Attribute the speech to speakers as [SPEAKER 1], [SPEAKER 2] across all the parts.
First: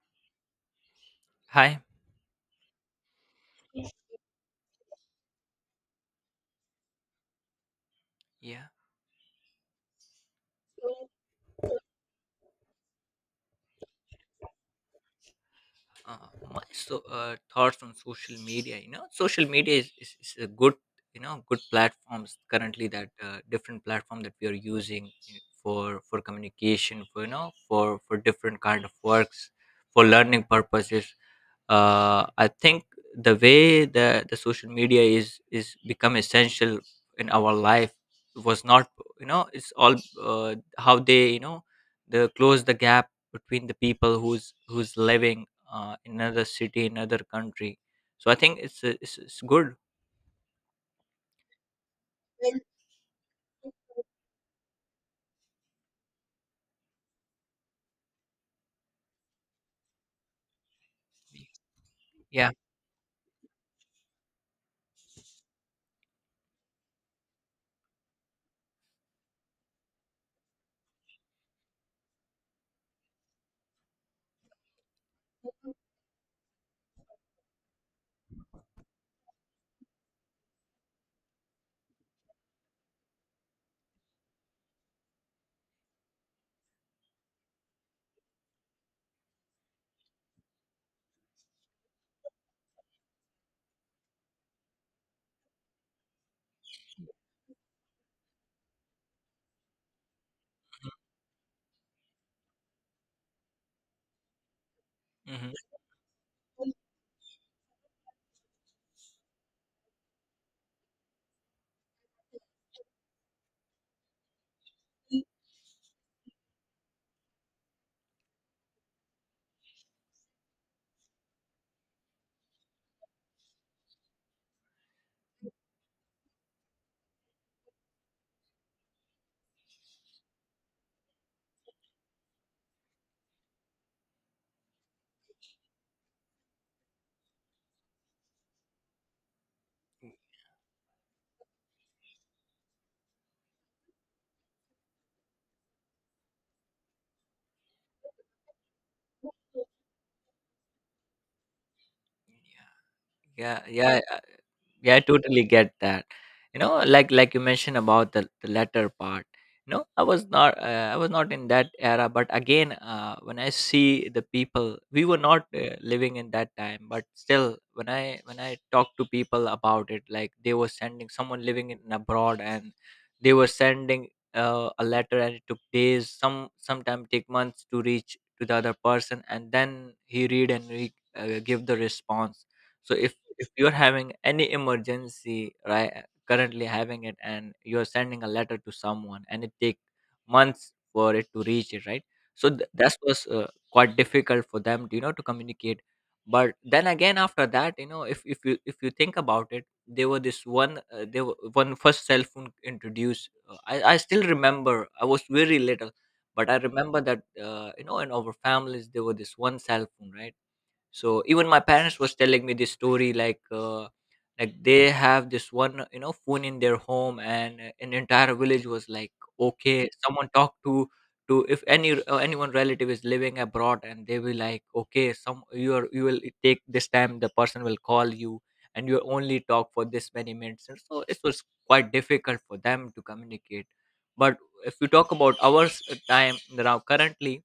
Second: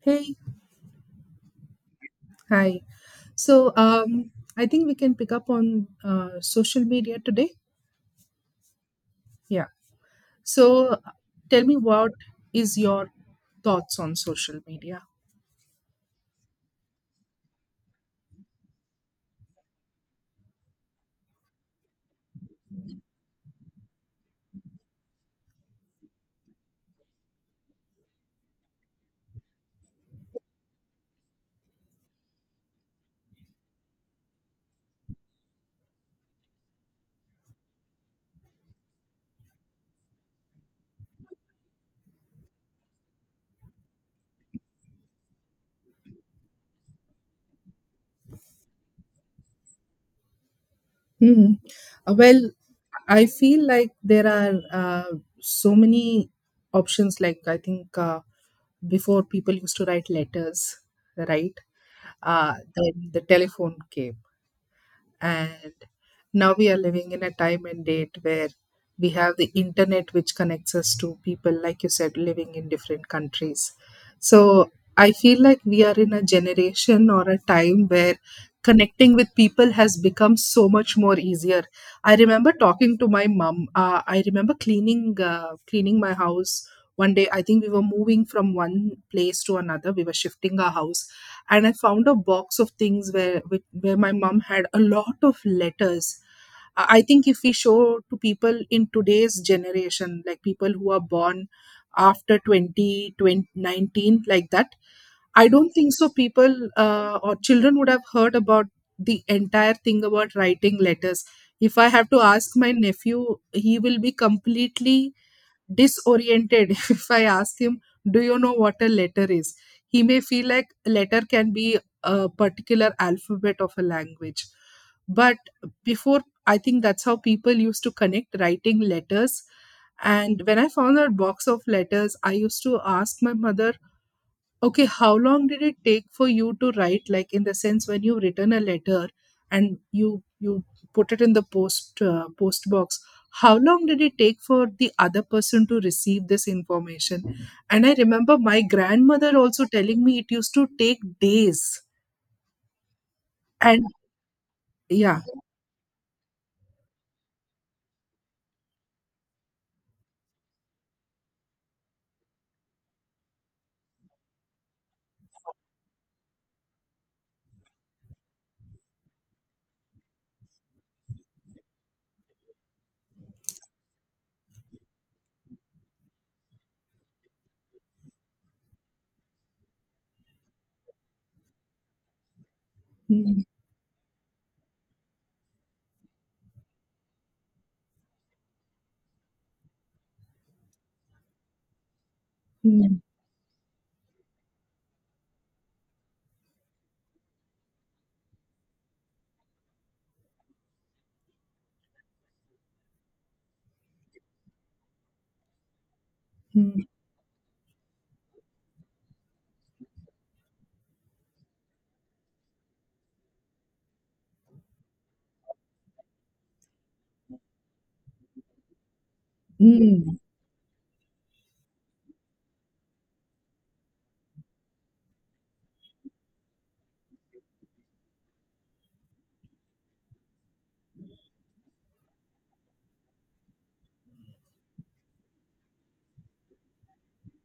[SPEAKER 1] Hey,
[SPEAKER 2] Hi.
[SPEAKER 1] hi. So,
[SPEAKER 2] Yes.
[SPEAKER 1] um, I think we can pick up on social media today.
[SPEAKER 2] Yeah.
[SPEAKER 1] Yeah. So,
[SPEAKER 2] So,
[SPEAKER 1] tell me what is your thoughts on social media?
[SPEAKER 2] Uh, thoughts on social media. Social media is a good platforms currently, that different platform that we are using for communication, for different kind of works, for learning purposes. I think the way that the social media is become essential in our life, was not, it's all, how they, they close the gap between the people who's living in another city, another country. So I think it's good.
[SPEAKER 1] Hmm. Well, I feel like there are so many options. Like I think before people used to write letters, right?
[SPEAKER 2] Yeah.
[SPEAKER 1] Then the telephone came, and now we are living in a time and date where we have the internet, which connects us to people, like you said, living in different countries. So I feel like we are in a generation or a time where connecting with people has become so much more easier. I remember talking to my mom, I remember cleaning cleaning my house one day. I think we were moving from one place to another, we were shifting our house, and I found a box of things where where my mom had a lot of letters. I think if we show to people in today's generation, like people who are born after 20 20 19, like that, I
[SPEAKER 2] Hmm.
[SPEAKER 1] don't think so. People, or children, would have heard about the entire thing about writing letters. If I have to ask my nephew, he will be completely disoriented if I ask him, do you know what a letter is? He may feel like a letter can be a particular alphabet of a language. But before, I think that's how people used to connect, writing letters. And when I found that box of letters, I used to ask my mother, okay, how long did it take for you to write? Like in the sense, when you've written a letter and you put it in the post box, how long did it take for the other person to receive this information? And I remember my grandmother also telling me it used to take days.
[SPEAKER 2] Yeah,
[SPEAKER 1] And
[SPEAKER 2] yeah. Yeah, I
[SPEAKER 1] yeah,
[SPEAKER 2] totally get that. Like you mentioned about the latter part, I was not in that era. But again, when I see the people, we were not living in that time. But still, when I talk to people about it, like, they were sending someone living in abroad, and they were sending a letter, and it took days, sometime take months to reach to the other person, and then he read and he give the response. So if
[SPEAKER 1] mm,
[SPEAKER 2] if you're having any emergency, right, currently having it, and you're sending a letter to someone, and it take months for it to reach it, right? So that
[SPEAKER 1] mm,
[SPEAKER 2] was quite difficult for them, to communicate. But then again, after that, if you think about it, there were one first cell phone introduced. I still remember. I was very little, but I
[SPEAKER 1] mm,
[SPEAKER 2] remember that in our families, there were this one cell phone, right? So even my parents was telling me this story, like, like they have this one, phone in their home, and an entire village was like, okay,
[SPEAKER 1] mm,
[SPEAKER 2] someone talked to if any anyone relative is living abroad, and they will like, okay, some you are you will take this time, the person will call you, and you only talk for this many minutes. And so it was quite difficult for them to communicate. But if you talk about our time now, currently,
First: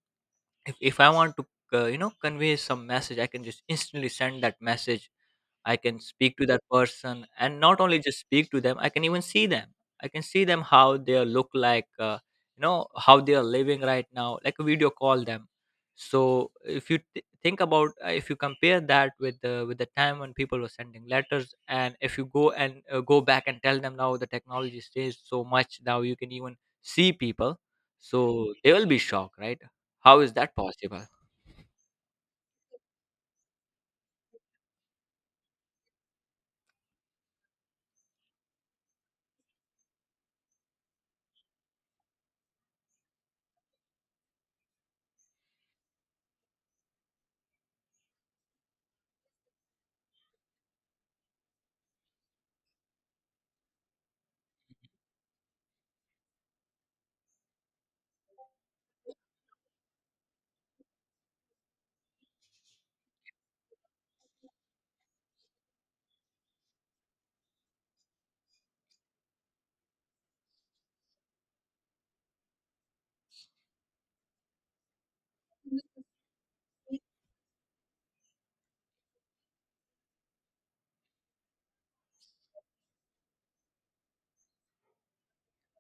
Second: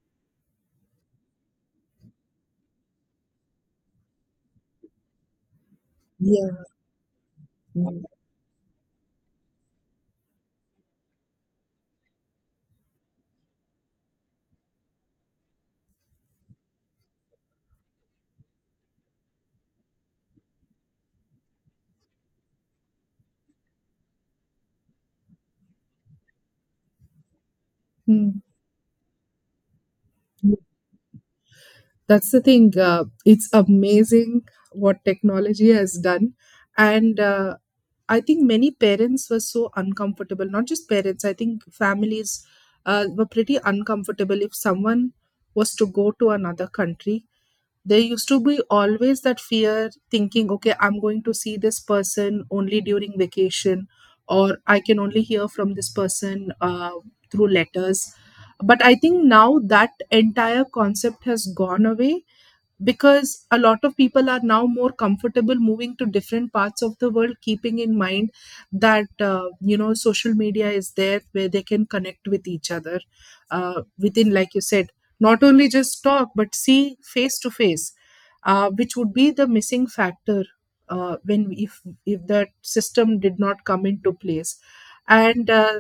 [SPEAKER 2] if I want to convey some message, I can just instantly send that message. I can speak
[SPEAKER 1] yeah,
[SPEAKER 2] to that person, and not only
[SPEAKER 1] mm,
[SPEAKER 2] just speak to them, I can even see them. I can see them how they look like, how they are living right now, like a video call them. So if you if you compare that with the time when people were sending letters, and if you go back and tell them, now the technology stays so much, now you can even see people, so they will be shocked, right? How is that
[SPEAKER 1] mm,
[SPEAKER 2] possible?
[SPEAKER 1] that's the thing. It's amazing what technology has done. And I think many parents were so uncomfortable, not just parents, I think families were pretty uncomfortable if someone was to go to another country. There used to be always that fear, thinking, okay, I'm going to see this person only during vacation, or I can only hear from this person through letters. But I think now that entire concept has gone away, because a lot of people are now more comfortable moving to different parts of the world, keeping in mind that you know, social media is there where they can connect with each other, within, like you said, not only just talk but see face to face, which would be the missing factor when, if that system did not come into place. And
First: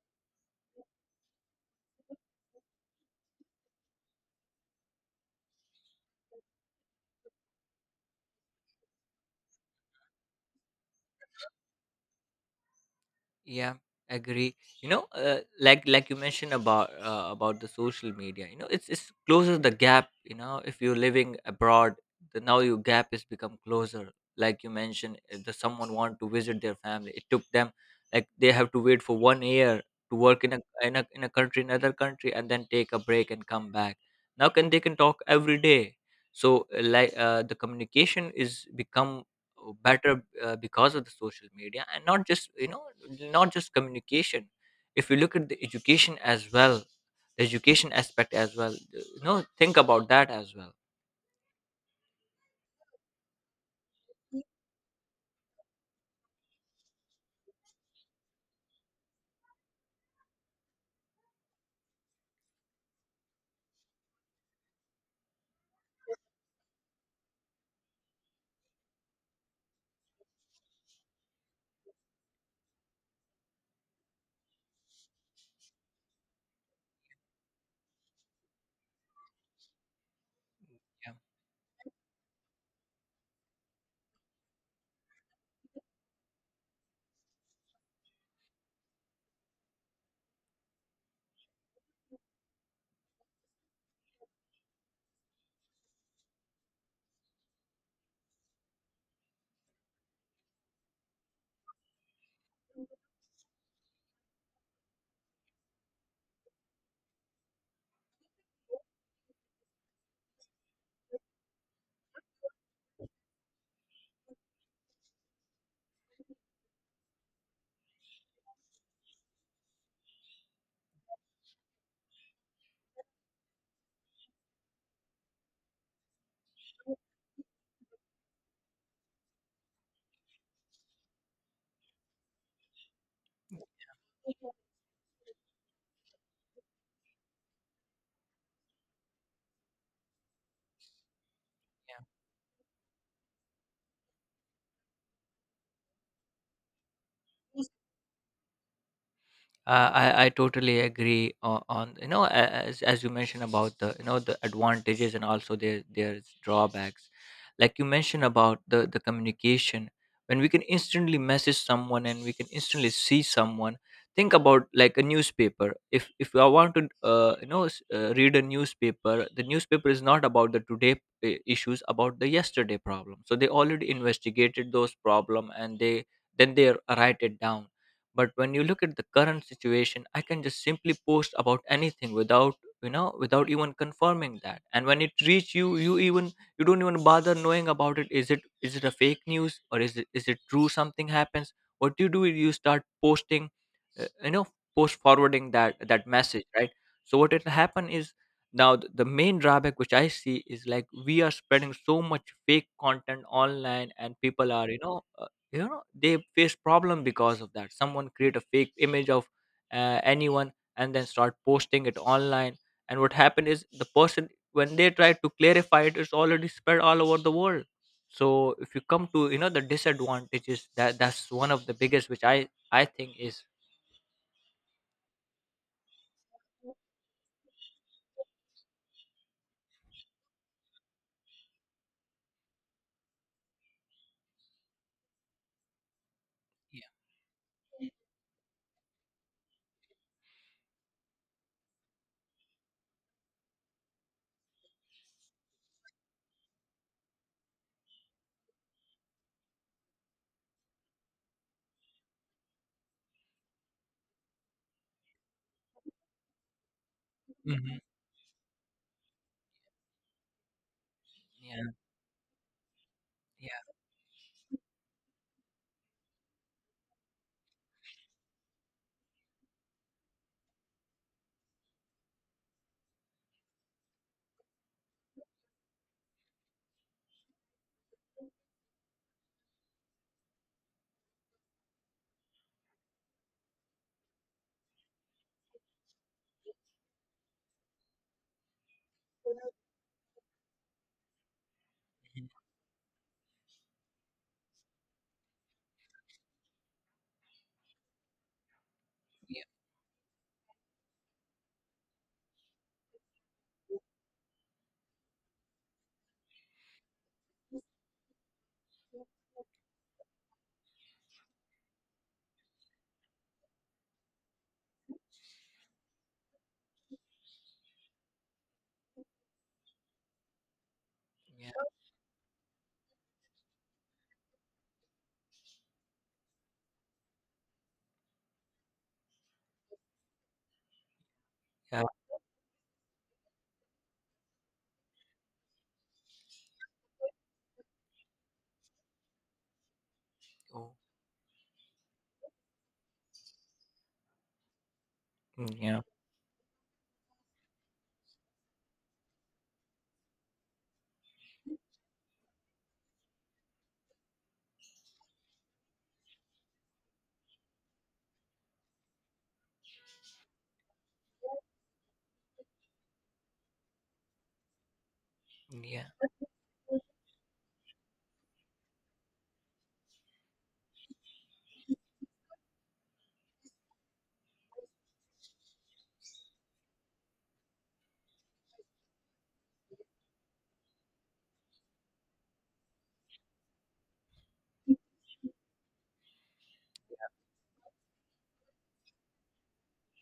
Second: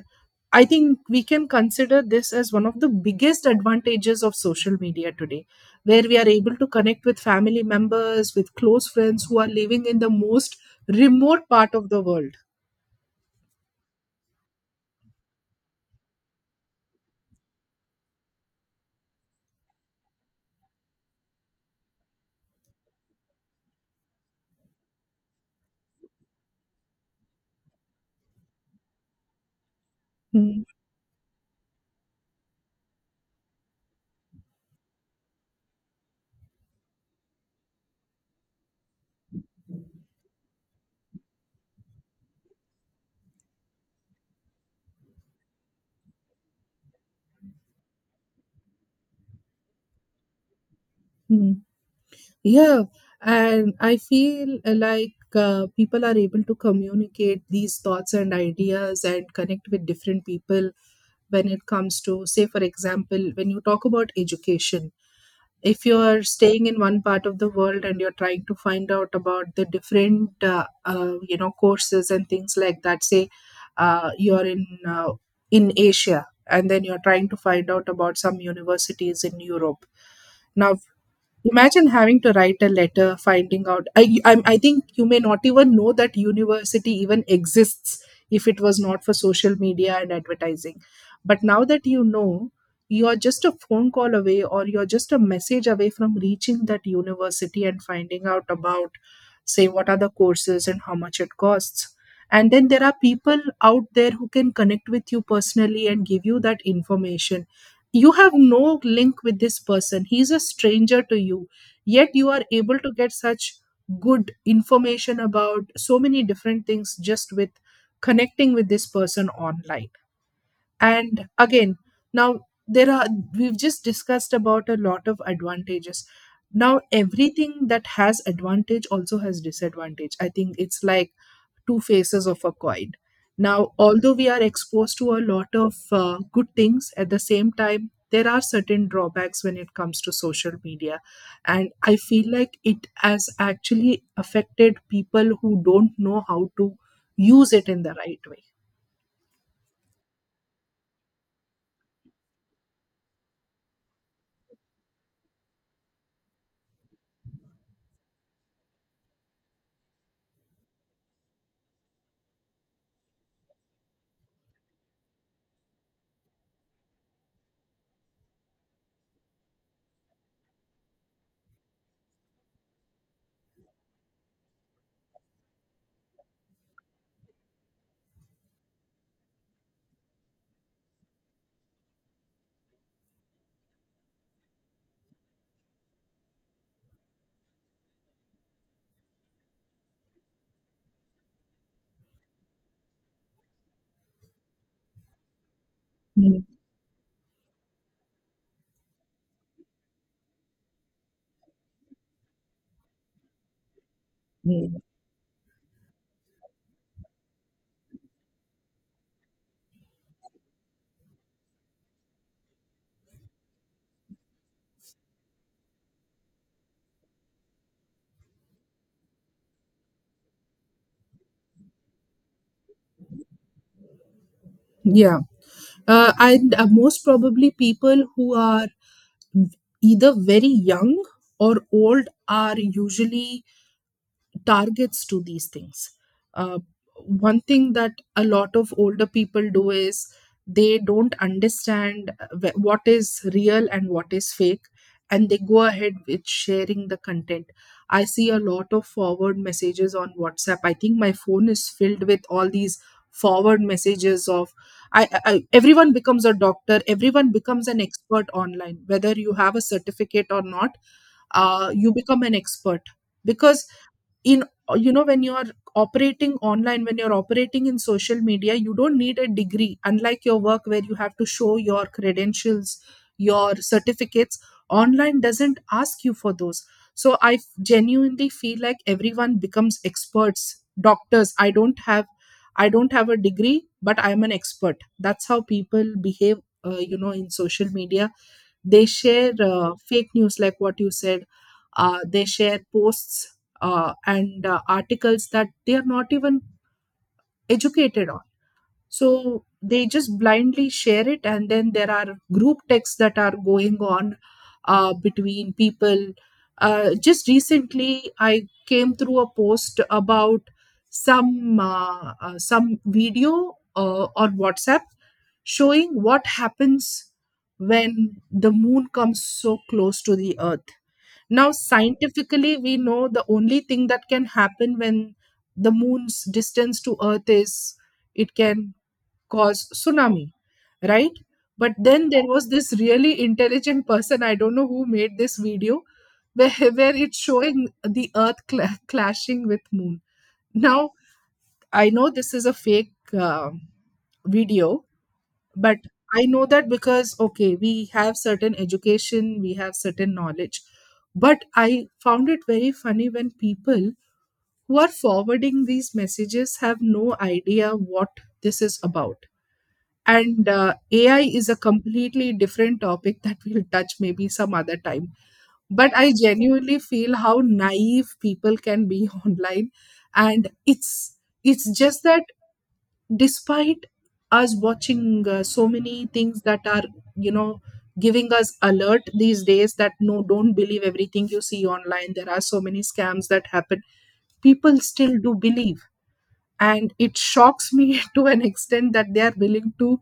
[SPEAKER 1] I think we can consider this as one of the biggest advantages of social media today, where we are able to connect with family members, with close friends who are living in the most remote part of the world.
[SPEAKER 2] Yeah. Agree. Like you mentioned about, about the social media, it's closes the gap. If you're living abroad, the now your gap has become closer. Like you mentioned, the someone want to visit their family, it took them, like, they have to wait for 1 year to work in a,
[SPEAKER 1] Mm,
[SPEAKER 2] in a country, another country, and then take a break and come back. Now can they, can talk every day. So like the communication is become better, because of the social media. And not just communication, if you look at the education aspect as well, think about that as well.
[SPEAKER 1] mm. Yeah, and I
[SPEAKER 2] Yeah.
[SPEAKER 1] feel like people are able to communicate these thoughts and ideas and connect with different people when it comes to, say, for example, when you talk about education, if you're staying in one part of the world and you're trying to find out about the different you know, courses and things like that. Say you're in Asia, and then you're trying to find out about some universities in Europe. Now,
[SPEAKER 2] Yeah.
[SPEAKER 1] imagine having to write a letter, finding out. I think you may not even know that university even exists if it was not for social media and advertising. But now that you know, you're just a phone call away, or you're just a message away from reaching that university and finding out about, say, what are the courses and how much it costs. And then there are people out there who can connect with you personally and give you that information. You have no link with this person, he's a stranger to you, yet you are able to get such good information about so many different things just with connecting with this person online. And again, now there are, we've just discussed about a lot of advantages. Now everything that has advantage also has disadvantage. I think it's like two faces of a coin. Now, although we are exposed to a lot of good things, at the same time, there are certain drawbacks when it comes to social media. And I feel like it has actually affected people who don't know how to use it in the right way.
[SPEAKER 2] I totally agree on, as you mentioned about the you know the advantages, and also their there's drawbacks. Like you mentioned about the communication, when we can instantly message someone, and we can instantly see someone. Think about like a newspaper. If I want to read a newspaper, the newspaper is not about the today issues, about the yesterday problem. So they already investigated those problem, and they then they write it down. But when you look at the current situation, I can just simply post about anything without, without even confirming that. And when it reach you, you even you don't even bother knowing about it. Is it, a fake news, or is it true, something happens? What do you do is, you start posting you know post forwarding that message,
[SPEAKER 1] Mm,
[SPEAKER 2] right? So what will happen is, now the main drawback which I see is, like, we are spreading so much fake content online, and people are
[SPEAKER 1] mm.
[SPEAKER 2] you know they face problem because of that. Someone create a fake image of anyone, and then start posting it online. And what happened is, the person, when they try to clarify it, it's already spread all over the world. So if you come to, the disadvantages, that's one of the biggest which I think is.
[SPEAKER 1] Yeah. And Most probably, people who are either very young or old are usually targets to these things. Uh,
[SPEAKER 2] Yeah.
[SPEAKER 1] one thing that a lot of older people do is they don't understand, what is real and what is fake, and they go ahead with sharing the content. I see a lot of forward messages on WhatsApp. I think my phone is filled with all these forward messages of, everyone becomes a doctor, everyone becomes
[SPEAKER 2] Mhm.
[SPEAKER 1] an expert online, whether you have a certificate or not.
[SPEAKER 2] Yeah,
[SPEAKER 1] You become an expert
[SPEAKER 2] yeah.
[SPEAKER 1] because, in, you know, when you're operating online, when you're operating in social media, you don't need a degree, unlike your work where you have to show your credentials, your certificates. Online doesn't ask you for those. So I genuinely feel like everyone becomes experts, doctors. I don't have, I don't have a degree, but I'm an expert. That's how people behave you know, in social media. They share fake news, like what you said. They
[SPEAKER 2] Mhm.
[SPEAKER 1] share posts and articles that they are not even educated.
[SPEAKER 2] Yeah,
[SPEAKER 1] So they just blindly share it, and then there are group texts that are going on between people. Just recently I came through a post about some some video on WhatsApp, showing what happens when the moon comes so close to the earth. Now,
[SPEAKER 2] yeah,
[SPEAKER 1] scientifically, we know the only thing that can happen when the moon's distance to earth is, it can cause tsunami, right? But
[SPEAKER 2] yeah.
[SPEAKER 1] then there was this really intelligent person, I don't know who made this video, where, where it's showing the earth clashing with moon.
[SPEAKER 2] Oh.
[SPEAKER 1] Now, I know this is a fake um video.
[SPEAKER 2] Mm,
[SPEAKER 1] But
[SPEAKER 2] yeah.
[SPEAKER 1] I know that because, okay, we have certain education, we have certain knowledge. But I found it very funny when people who are forwarding these messages have no idea what this is about. And AI is a completely different topic that we'll touch maybe some other time. But I genuinely feel how naive people can be online. And it's just that, despite us watching so many things that are, you know, giving us alert these days, that no, don't believe everything you see online, there are so many scams that happen. People still do believe. And it shocks me to an extent that they are willing to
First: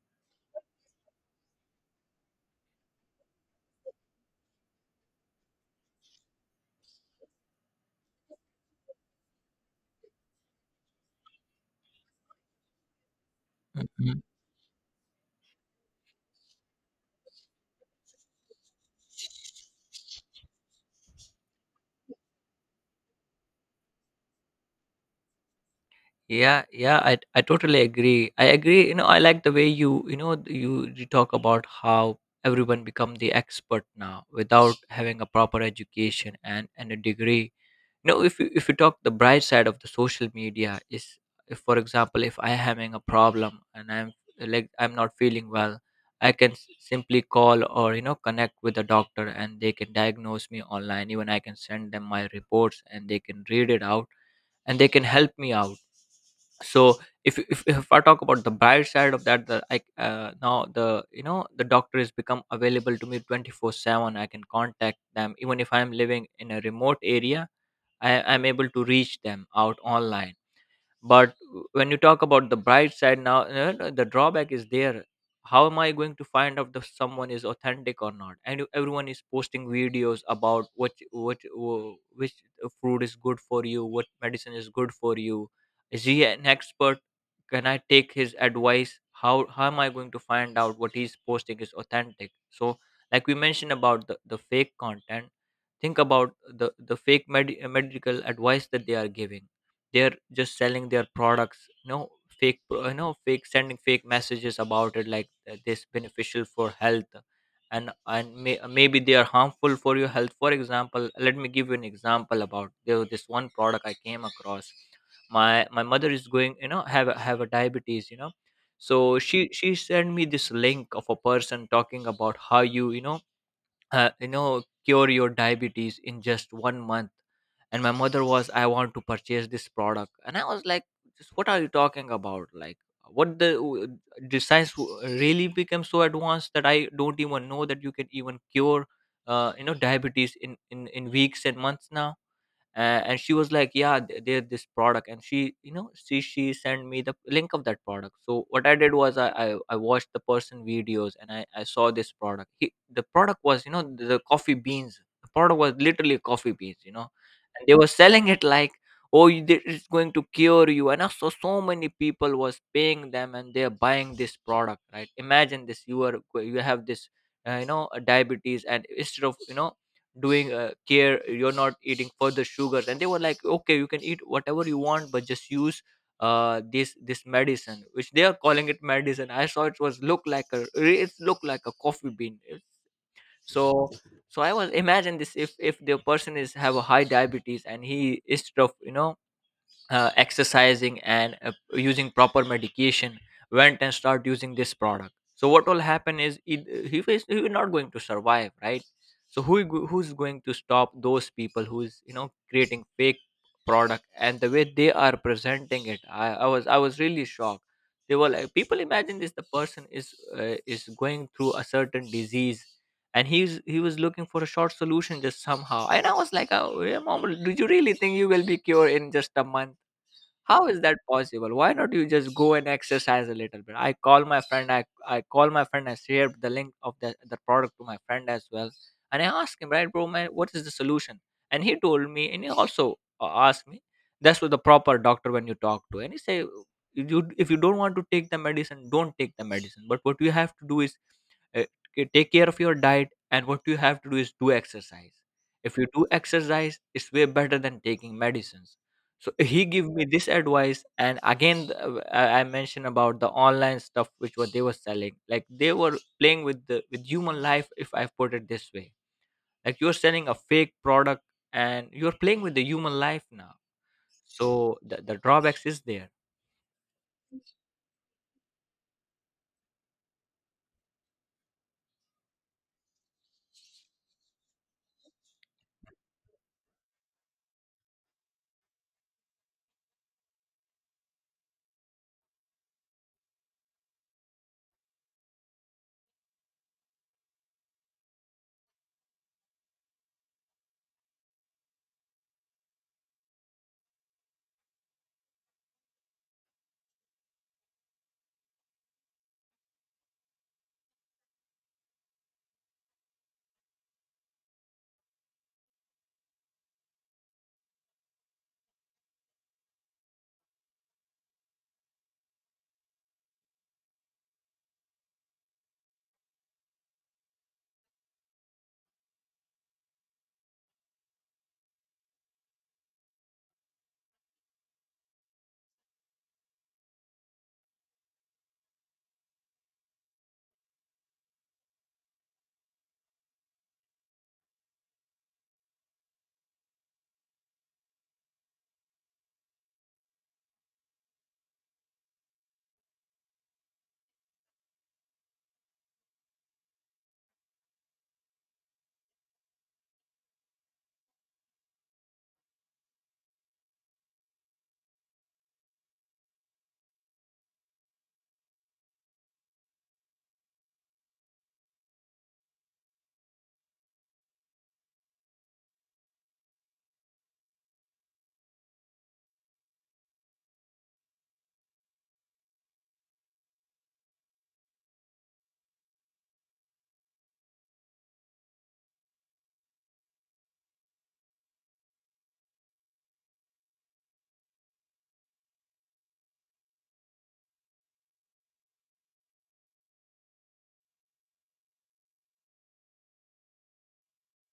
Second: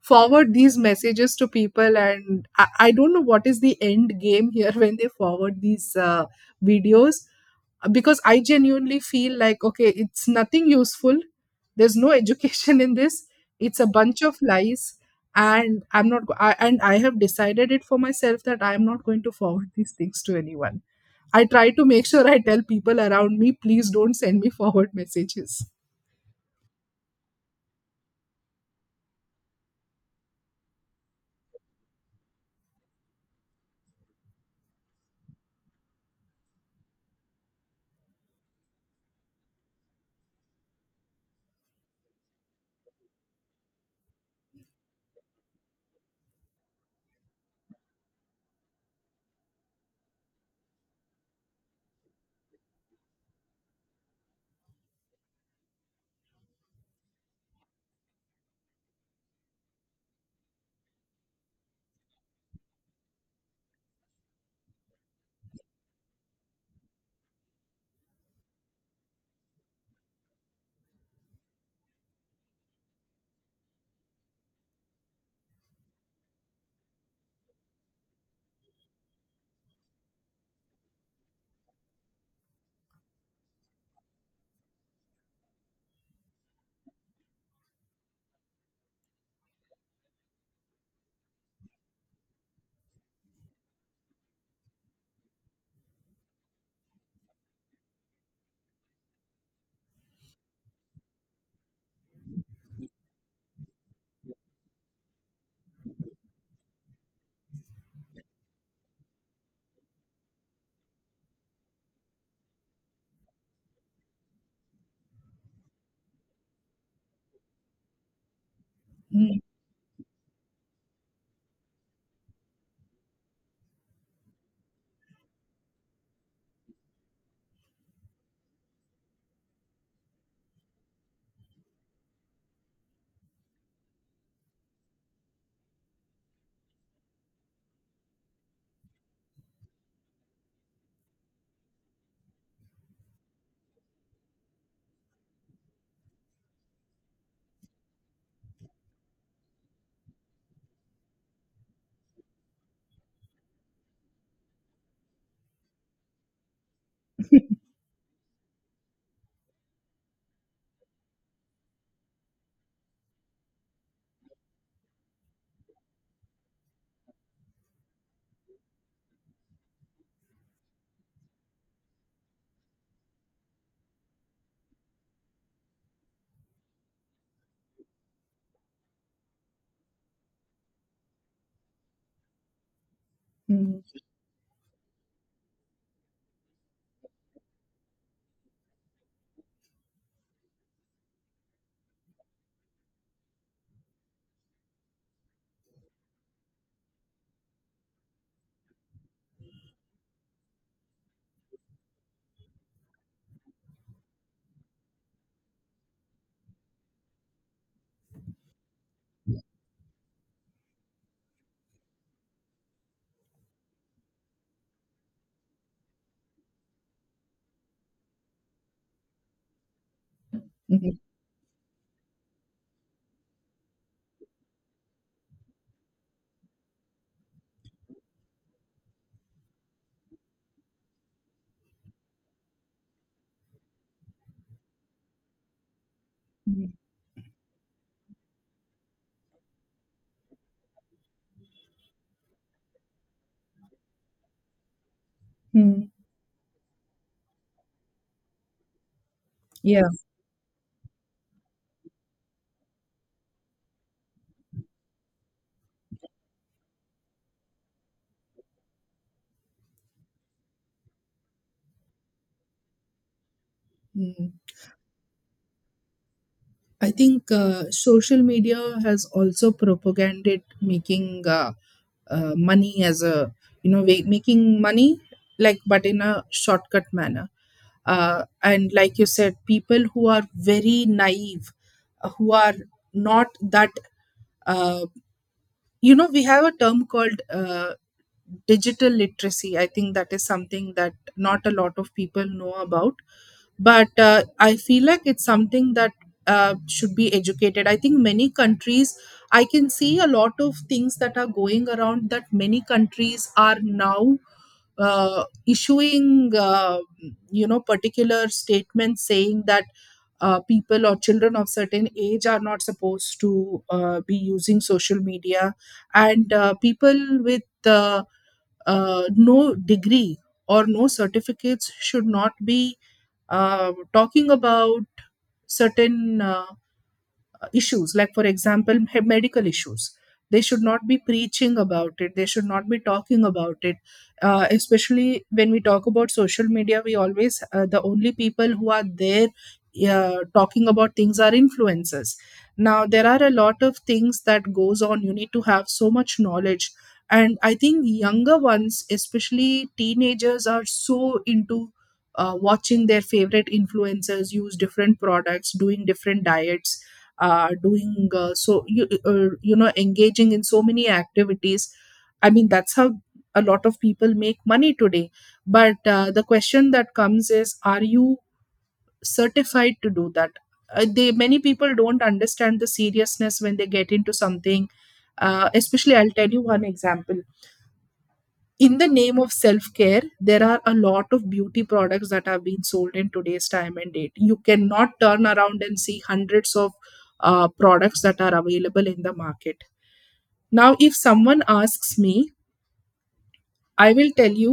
[SPEAKER 1] forward these messages to people. And I don't know what is the end game here when they forward these videos. Because I genuinely feel like, okay, it's nothing useful. There's no education in this. It's a
[SPEAKER 2] Yeah.
[SPEAKER 1] bunch of lies. And I'm not go- I, and I have decided it for myself that I am not going to forward these things to anyone. I try to make sure I tell people around me, please don't send me forward messages.
[SPEAKER 2] Yeah, yeah, I totally agree. I agree. I like the way you you know you talk about how everyone become the expert now without having a proper education, and a degree. If you talk, the bright side of the social media is, if, for example, if I am having a problem, and I'm like, I'm not feeling well, I can simply call, or connect with a doctor, and they can diagnose me online. Even I can send them my reports, and they can read it out, and they can help me out. So if I talk about the bright side of that, the I now the you know the doctor is become available to me 24/7. I can contact them, even if I'm living in a remote area, I'm able to reach them out online. But when you talk about the bright side, now, no, no, the drawback is there. How am I going to find out if someone is authentic or not? And everyone is posting videos about which fruit is good for you, what medicine is good for you. Is he an expert? Can I take his advice? How am I going to find out what he's posting is authentic? So like we mentioned about the fake content, think about the fake medical advice that they are giving. They're just selling their products, you know fake fake, sending fake messages about it, like, this beneficial for health. And maybe they are harmful for your health. For example, let me give you an example about this one product I came across. My mother is going, have a diabetes. So
[SPEAKER 1] Mm,
[SPEAKER 2] she sent me this link of a person talking about how you you know cure your diabetes in just 1 month. And my mother was, I want to purchase this product. And I was like, just, what are you talking about? Like, what the did science really became so advanced that I don't even know that you can even cure, diabetes in weeks and months now. And she was like, yeah, there this product. And she, sent me the link of that product. So what I did was, I watched the person videos. And I saw this product. The product was, the coffee beans The product was literally coffee beans. And they were selling it, like, oh, it's going to cure you. And also so many people was paying them, and they're buying this product, right? Imagine this, you have this, diabetes. And instead of, doing care, you're not eating further sugars. And they were like, okay, you can eat whatever you want, but just use this medicine, which they are calling it medicine. I saw it, was look like a it looked like a coffee bean.
[SPEAKER 1] mm,
[SPEAKER 2] So, I was imagine this. If the person is have a high diabetes, and he is tough, exercising, and using proper medication, went and start using this product. So what will happen is, he will not going to survive, right? So who's going to stop those people who's, creating fake product, and the way they are presenting it, I was really shocked. They were like, people, imagine this. The person is going through a certain disease, and he was looking for a short solution, just somehow. And I was like, oh yeah, mom, did you really think you will be cured in just a month? How is that
[SPEAKER 1] mhm,
[SPEAKER 2] possible? Why not you just go and exercise a little bit? I call my friend, I call my friend. I shared the link of the product to my friend as well, and I asked him, right bro, man, what is the solution? And he told me, and he also asked me. That's what the proper doctor when you talk to, and he say,
[SPEAKER 1] mm,
[SPEAKER 2] you, if you don't want to take the medicine, don't take the medicine, but what you have to do is uh, take care of your diet. And what you have to do is do exercise. If you
[SPEAKER 1] mm,
[SPEAKER 2] do exercise, it's way better than taking medicines. So he gave
[SPEAKER 1] yeah,
[SPEAKER 2] me this advice. And again, I mentioned about the online stuff, which what they were selling, like, they were playing with the, with human life, if I put it this way. Like, you're selling a fake product, and you're playing with the human life now.
[SPEAKER 1] mm-hmm.
[SPEAKER 2] So the drawbacks is there.
[SPEAKER 1] I think social media has also propaganded making money as a, you know, making money, like, but in a shortcut manner. And like you said, people who are very naive, who are not that uh, you know, we have a term called digital literacy. I think that is something that not a lot of people know about, but I feel like it's something that should be educated. I think many countries— I can see a lot of things that are going around, that many countries are now issuing particular statements saying that people or children of certain age are not supposed to be using social media. And people with no degree or no certificates should not be talking about certain issues, like for example, medical issues. They should not be preaching about it, they should not be talking about it. Uh, especially when we talk about social media, we always— the only people who are there talking about things are influencers. Now there are a lot of things that goes on. You need to have so much knowledge. And I think younger ones, especially teenagers, are so into watching their favorite influencers use different products, doing different diets, doing so you you know engaging in so many activities. I mean, that's how a lot of people make money today. But the question that comes is, are you certified to do that? They Many people don't understand the seriousness when they get into something. Especially, I'll tell you one example. In the name of self-care, there are a lot of beauty products that have been sold. In today's time and date, you cannot turn around and see hundreds of products that are available in the market. Now if someone asks me, I will tell you,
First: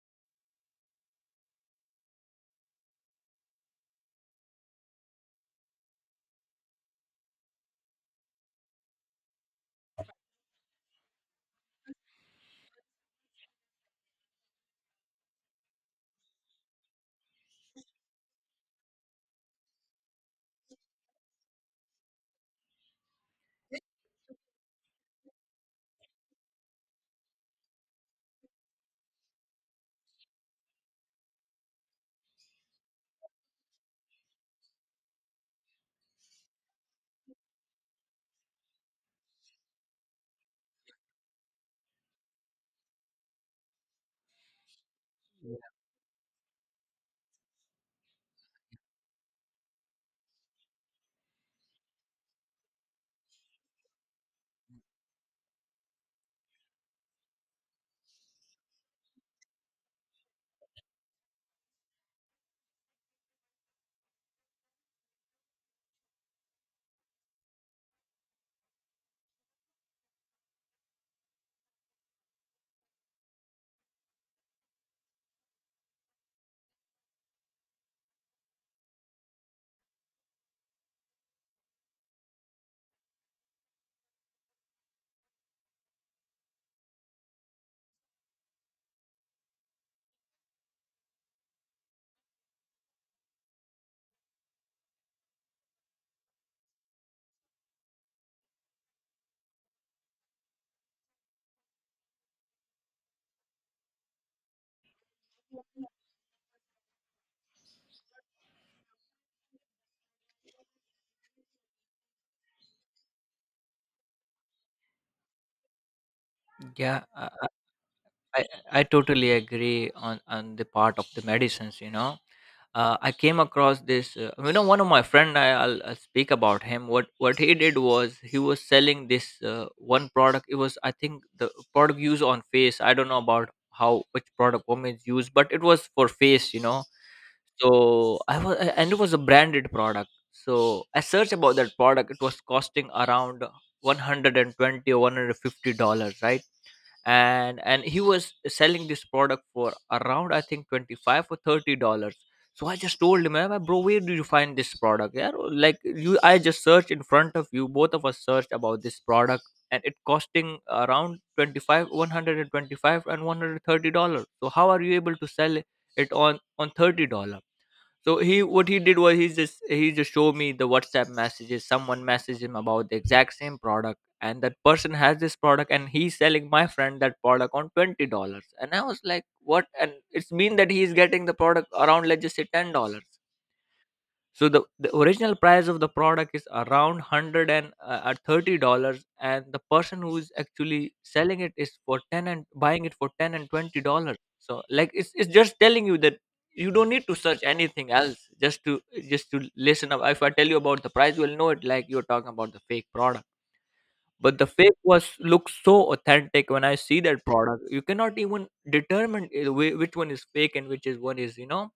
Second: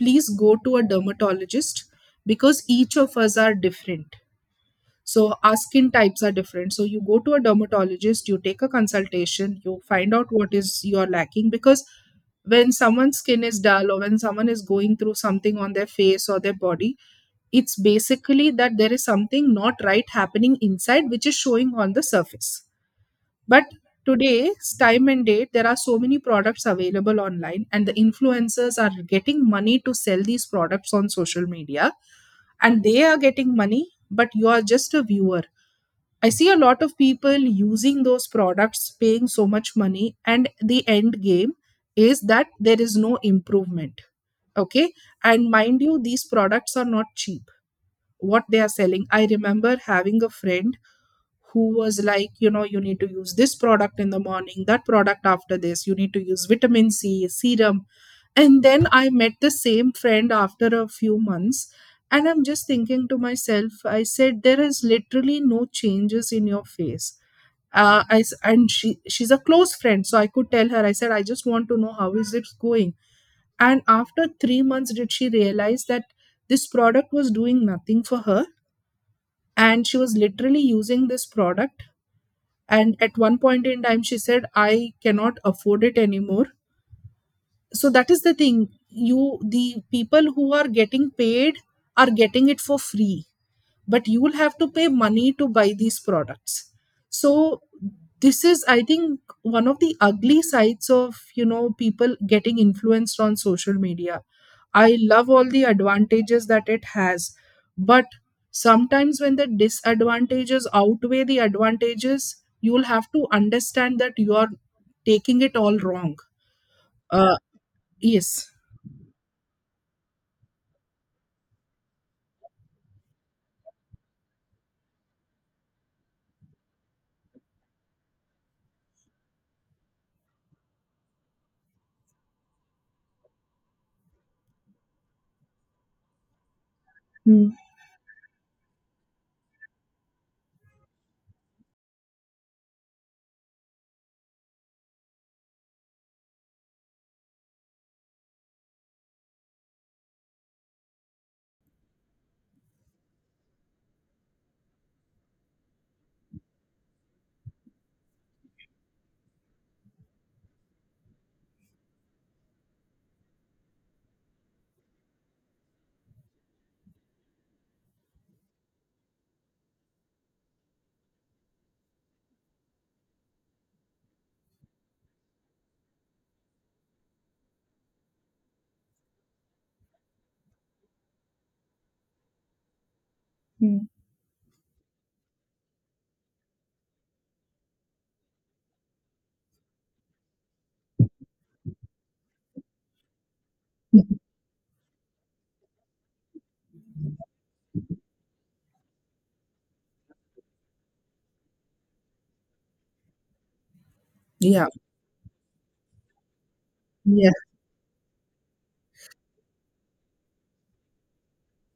[SPEAKER 1] please go to a dermatologist, because each of us are different. So our skin types are different. So you go to a dermatologist, you take a consultation, you find out what is you're lacking, because when someone's skin is dull, or when someone is going through something on their face or their body, it's basically that there is something not right happening inside, which is showing on the surface. But today's time and date, there are so many products available online, and the influencers are getting money to sell these products on social media, and they are getting money, but you are just a viewer. I see a lot of people using those products, paying so much money, and the end game is that there is no improvement. Okay. And mind you, these products are not cheap, what they are selling. I remember having a friend who was like, you need to use this product in the morning, that product after this, you need to use vitamin C, serum. And then I met the same friend after a few months. And I'm just thinking to myself, I said, there is literally no changes in your face. And she's a close friend. So I could tell her, I said, I just want to know how is it going. And after 3 months, did she realize that this product was doing nothing for her? And she was literally using this product, and at one point in time she said, I cannot afford it anymore. So that is the thing. You the people who are getting paid are getting it for free, but you will have to pay money to buy these products. So this is, I think, one of the ugly sides of people getting influenced on social media. I love all the advantages that it has, but sometimes when the disadvantages outweigh the advantages, you'll have to understand that you are taking it all wrong.
[SPEAKER 2] Yeah,
[SPEAKER 1] uh
[SPEAKER 2] I,
[SPEAKER 1] yes.
[SPEAKER 2] I totally agree on the part of the medicines, you know. I came across this, you know, one of my friend. I'll speak about him. What he did was he was selling this one product. It was, I think, the product used on face. I don't know about how which product women use, but it was for face, you know.
[SPEAKER 1] Mm.
[SPEAKER 2] So I was, and it was a branded product. So I searched about that product. It was costing around 120 or 150 dollars, right? And he was selling this product for around, I think, 25 or 30 dollars. So I just told him, "Ah, bro, where do you find this product? Yeah, like, you, I just searched in front of you, both of us searched about this product, and it costing around 25, 125 and 130 dollars. So how are you able to sell it on 30 dollars?" So he, what he did was, he just showed me the WhatsApp messages. Someone messaged him about the exact same product, and that person has this product, and he's selling my friend that product on $20. And I was like, what? And it's mean that he's getting the product around, let's just say, $10. So the original price of the product is around one hundred and thirty dollars, and the person who is actually selling it is for ten and buying it for $10 and $20. So like, it's just telling you that you don't need to search anything else, just to listen up. If I tell you about the price, you'll know it, like, you're talking about the fake product. But the
[SPEAKER 1] Yeah,
[SPEAKER 2] fake was looks so authentic when I see that
[SPEAKER 1] yeah.
[SPEAKER 2] product. You cannot even determine which one is fake and which is one is, you know,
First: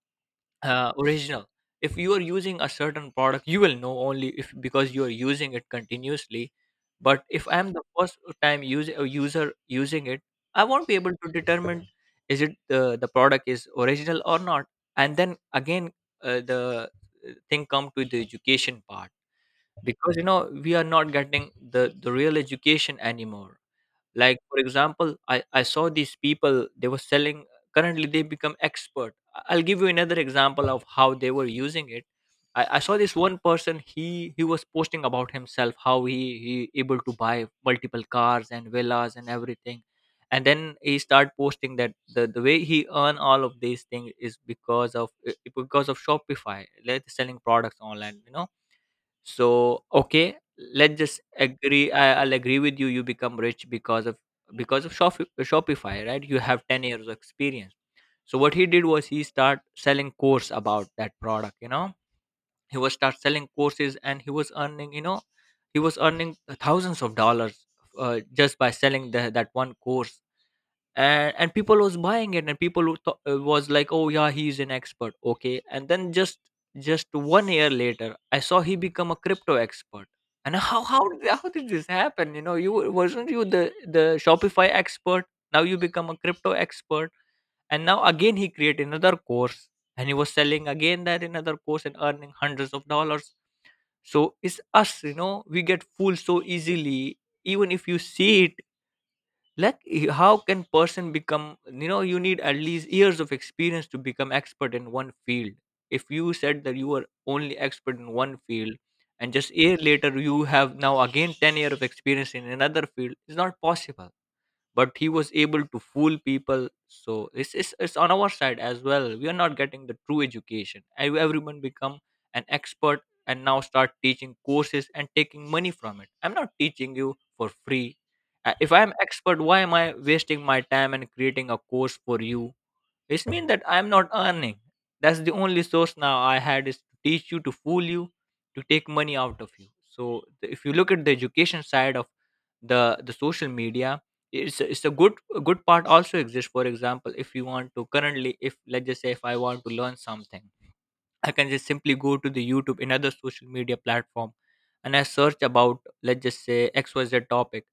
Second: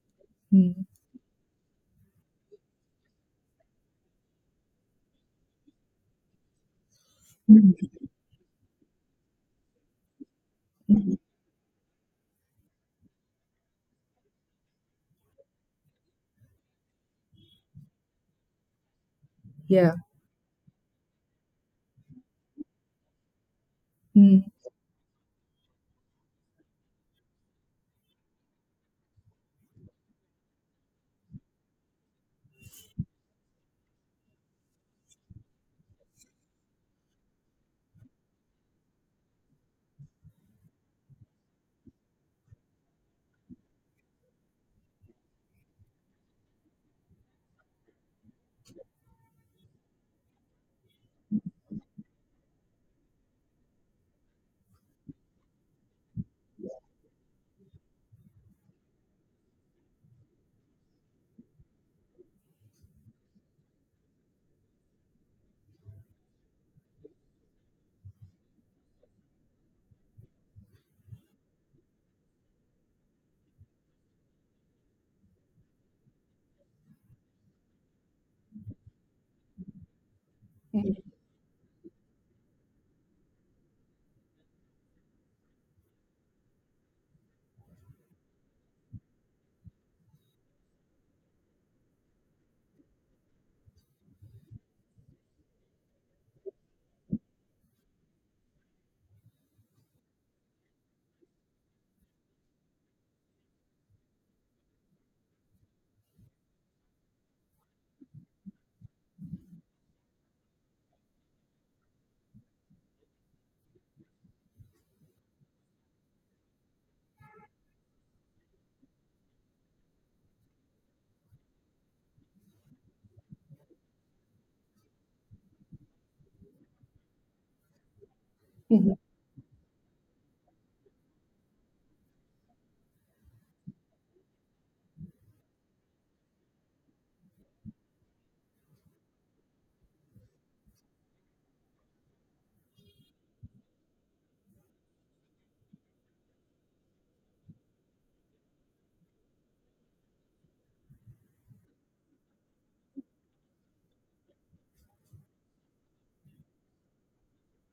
[SPEAKER 1] Mm.
[SPEAKER 2] original. If you are using a certain product, you will know only if, because you are using it continuously. But if I am the
[SPEAKER 1] Mm.
[SPEAKER 2] first time user using it, I won't be able
[SPEAKER 1] Mm.
[SPEAKER 2] to determine, is it the product is original or not. And then again, the thing come to the education part.
[SPEAKER 1] Yeah.
[SPEAKER 2] Because, you know, we are not getting the real education anymore. Like,
[SPEAKER 1] Mm.
[SPEAKER 2] for example, I saw these people, they were selling currently they become expert. I'll give you another example of how they were using it. I saw this one person, he was posting about himself how he able to buy multiple cars and villas and everything. And then he started posting that the way he earn all of these things is because of Shopify. Like, selling products online, you know. So okay, let's just agree. I'll agree with you. You become rich because of Shopify, right? You have 10 years of experience. So what he did was he start selling course about that product. You know, he was start selling courses and he was earning. You know, he was earning thousands of dollars, just by selling that one course. And people was buying it. And people who was like, oh yeah, he's an expert, okay. And then just one year later, I saw he become a crypto expert. And how did this happen, you know? You wasn't you the Shopify expert? Now you become a crypto expert. And now again, he create another course, and he was selling again that another course, and earning hundreds of dollars. So it's us, you know, we get fooled so easily, even if you see it. Like, how can person become, you know, you need at least years of experience to become expert in one field. If you said that you are only expert in one field, and just a year later you have now again 10 year of experience in another field, it's not possible. But he was able to fool people. So it's on our side as well. We are not getting the true education. Everyone become an expert and now start teaching courses and taking money from it. I'm not teaching you for free. If I'm expert, why am I wasting my time and creating a course for you? It means that I'm not earning. That's the only source now I had is to teach you, to fool you, to take money out of you. So if you look at the education side of the social media, it's a good, a good part also exists. For example, if you want to currently, if, let's just say, if I want to learn something, I can just simply go to the YouTube, another social media platform, and I search about, let's just say, XYZ topic.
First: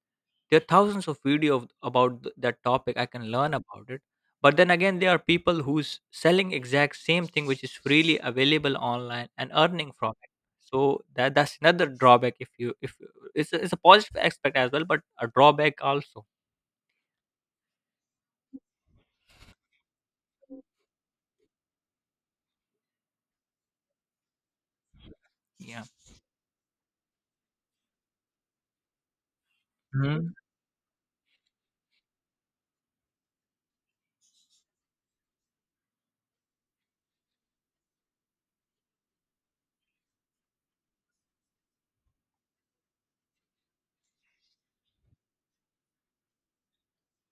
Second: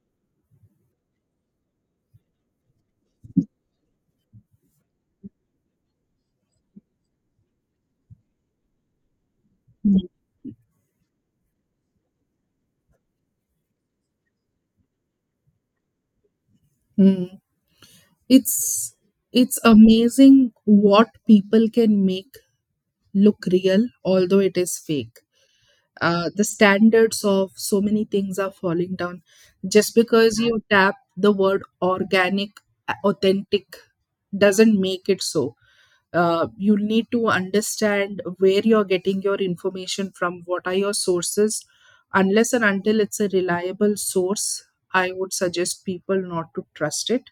[SPEAKER 2] There are thousands of videos about that topic, I can learn about it. But then again, there are people who's selling exact same thing, which is freely available online, and earning from it. So that's another drawback. If it's a positive aspect as well, but a drawback also.
[SPEAKER 1] Mm. It's it's amazing what people can make look real, although it is fake.
[SPEAKER 2] Yeah.
[SPEAKER 1] The standards of so many things are falling down. Just
[SPEAKER 2] Mhm.
[SPEAKER 1] because you tap the word organic, authentic, doesn't make it so. You need to understand where you're getting your information from, what are your sources. Unless and until it's a reliable source, I would suggest people not to trust it.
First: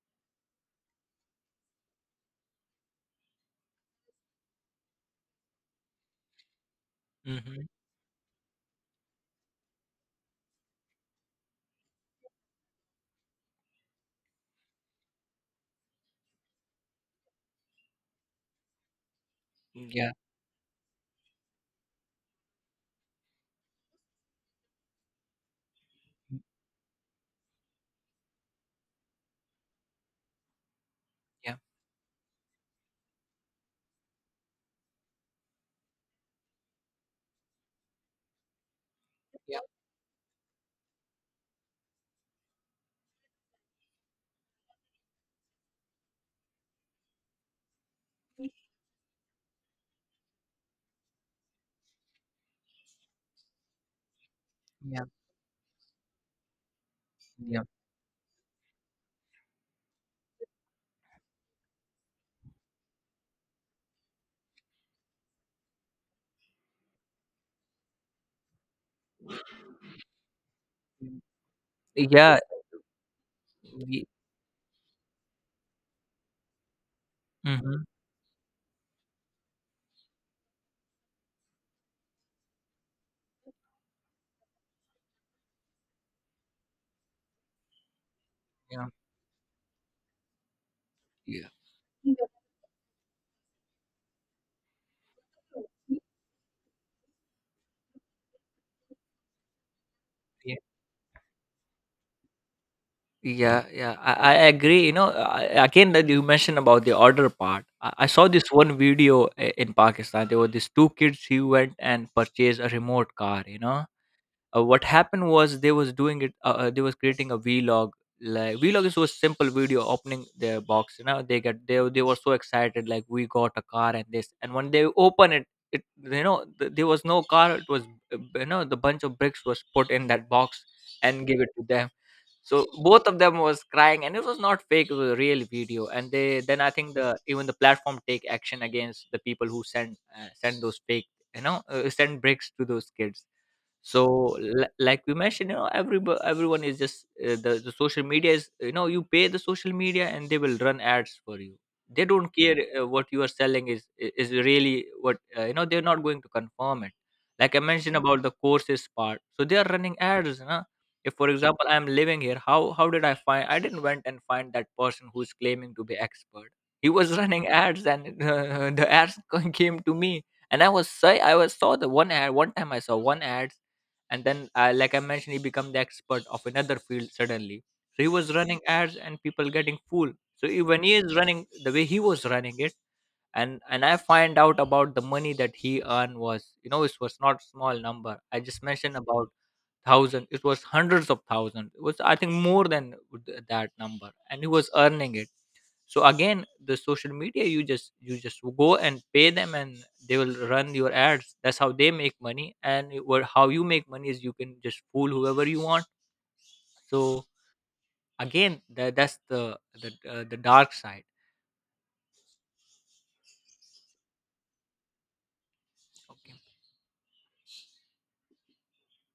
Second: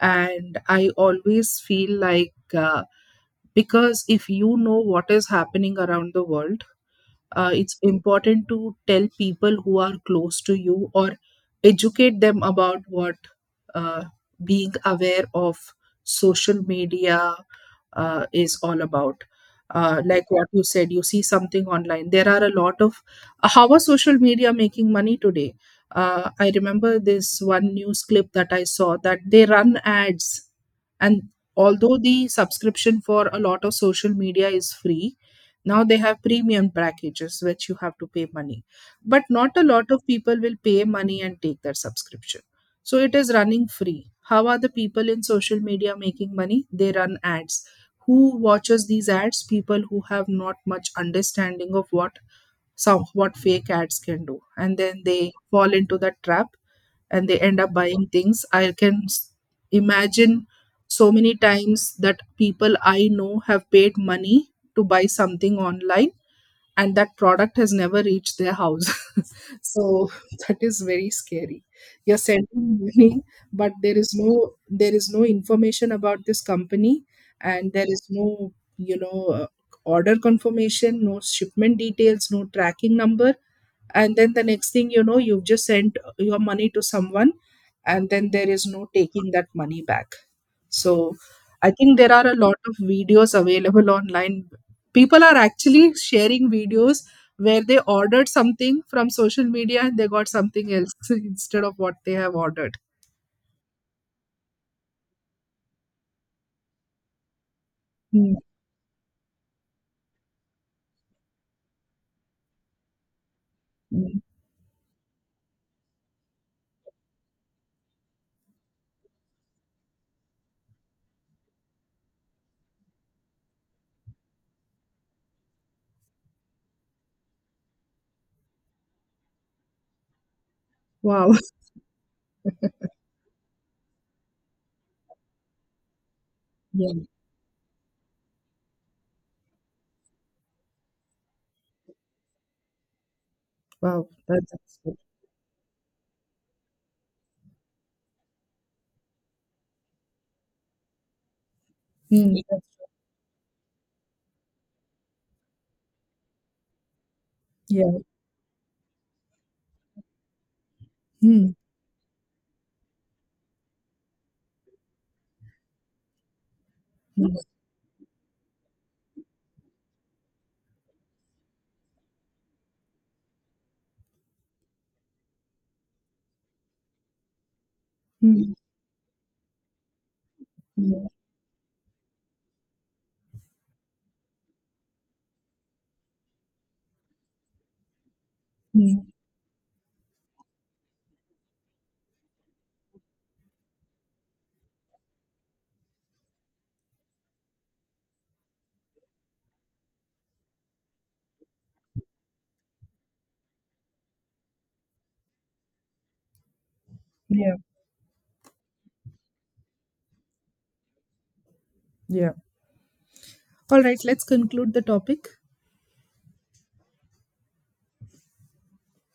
[SPEAKER 1] And I always feel like, because if you know what is happening around the world,
[SPEAKER 2] Mm-hmm.
[SPEAKER 1] it's important to tell people who are close to you, or educate them about what uh, being aware of social media is all about.
[SPEAKER 2] Yeah,
[SPEAKER 1] Like what you said, you see something online. There are a lot of— how are social media making money today? I remember this one news clip that I saw, that they run ads. And
[SPEAKER 2] yeah.
[SPEAKER 1] although the subscription for a lot of social media is free, now they have premium packages which you have to pay money. But not
[SPEAKER 2] Yeah.
[SPEAKER 1] a lot of people will pay money and take their subscription. So it is running free. How are the people in social media making money? They run ads. Who watches these ads? People who have not much understanding of what some what fake ads can do, and then
[SPEAKER 2] Yeah.
[SPEAKER 1] they fall into that trap and they end
[SPEAKER 2] Yeah,
[SPEAKER 1] up buying things. Imagine so many times that people I know have paid money to buy something online, and that product has never reached their house. So that is very scary. You're
[SPEAKER 2] yeah.
[SPEAKER 1] sending money, but there
[SPEAKER 2] we,
[SPEAKER 1] is no there is no information about this company. And
[SPEAKER 2] hmm.
[SPEAKER 1] there is no, you know uh, order confirmation, no shipment details, no tracking number. And then the next thing you know, you've just sent your money to someone, and then there is
[SPEAKER 2] Yeah.
[SPEAKER 1] no
[SPEAKER 2] Mhm.
[SPEAKER 1] taking that money back. So,
[SPEAKER 2] Yeah,
[SPEAKER 1] I think there are a lot of videos available online. People are actually sharing videos where they ordered something from social media and they got something else instead of what they have ordered.
[SPEAKER 2] yeah, yeah, I agree. You know, I, again that you mentioned about the order part. I saw
[SPEAKER 1] Mm,
[SPEAKER 2] this one video in Pakistan. There were these two kids who went and purchased a remote car. You know,
[SPEAKER 1] mm.
[SPEAKER 2] what happened was they was doing it. They was creating a vlog. Like, vlog is so simple video opening their box. You know, they get they were so excited, like, we got a car and this. And when they open it, it, you know, there was no car. It was, you know, the bunch of bricks was put in that box and
[SPEAKER 1] Wow.
[SPEAKER 2] give it to them. So both of them was crying, and it was not fake, it was a real video. And they then, I
[SPEAKER 1] Yeah.
[SPEAKER 2] think, the even the platform take action against the people who send those fake, you know, send bricks to those kids. So
[SPEAKER 1] Wow. That's good.
[SPEAKER 2] like we mentioned, you know, everyone is just, the social media is, you know, you pay the social media and they will run ads for you. They don't
[SPEAKER 1] Mm.
[SPEAKER 2] care what you are selling is really what, you know, they're not going to confirm it. Like, I mentioned
[SPEAKER 1] Yeah.
[SPEAKER 2] about the courses part, so they are running ads, huh? If, for
[SPEAKER 1] Mm,
[SPEAKER 2] example, I am living here, how did I find, I didn't went and find that person who's claiming to be expert. He was
[SPEAKER 1] mm,
[SPEAKER 2] running ads, and the ads came to me. And i was say i was saw the one ad. One time I saw one ad. And then, like I mentioned, he became the expert of another field suddenly. So he was
[SPEAKER 1] mm,
[SPEAKER 2] running ads and people getting fooled. So when he
[SPEAKER 1] mm,
[SPEAKER 2] is running, the way he was running it, and I find out about the money that he earned was, you know, it was not small number. I just mentioned
[SPEAKER 1] mm.
[SPEAKER 2] about thousand, it was hundreds of thousands. It was, I think, more than that number, and he was earning it. So again, the social media, you just go and pay them and they will run your ads. That's how they make money. And what, how you make money is you can just fool whoever you want. So
[SPEAKER 1] Yeah.
[SPEAKER 2] again, that's the dark side.
[SPEAKER 1] Yeah. All right. Let's conclude the topic.
[SPEAKER 2] Okay.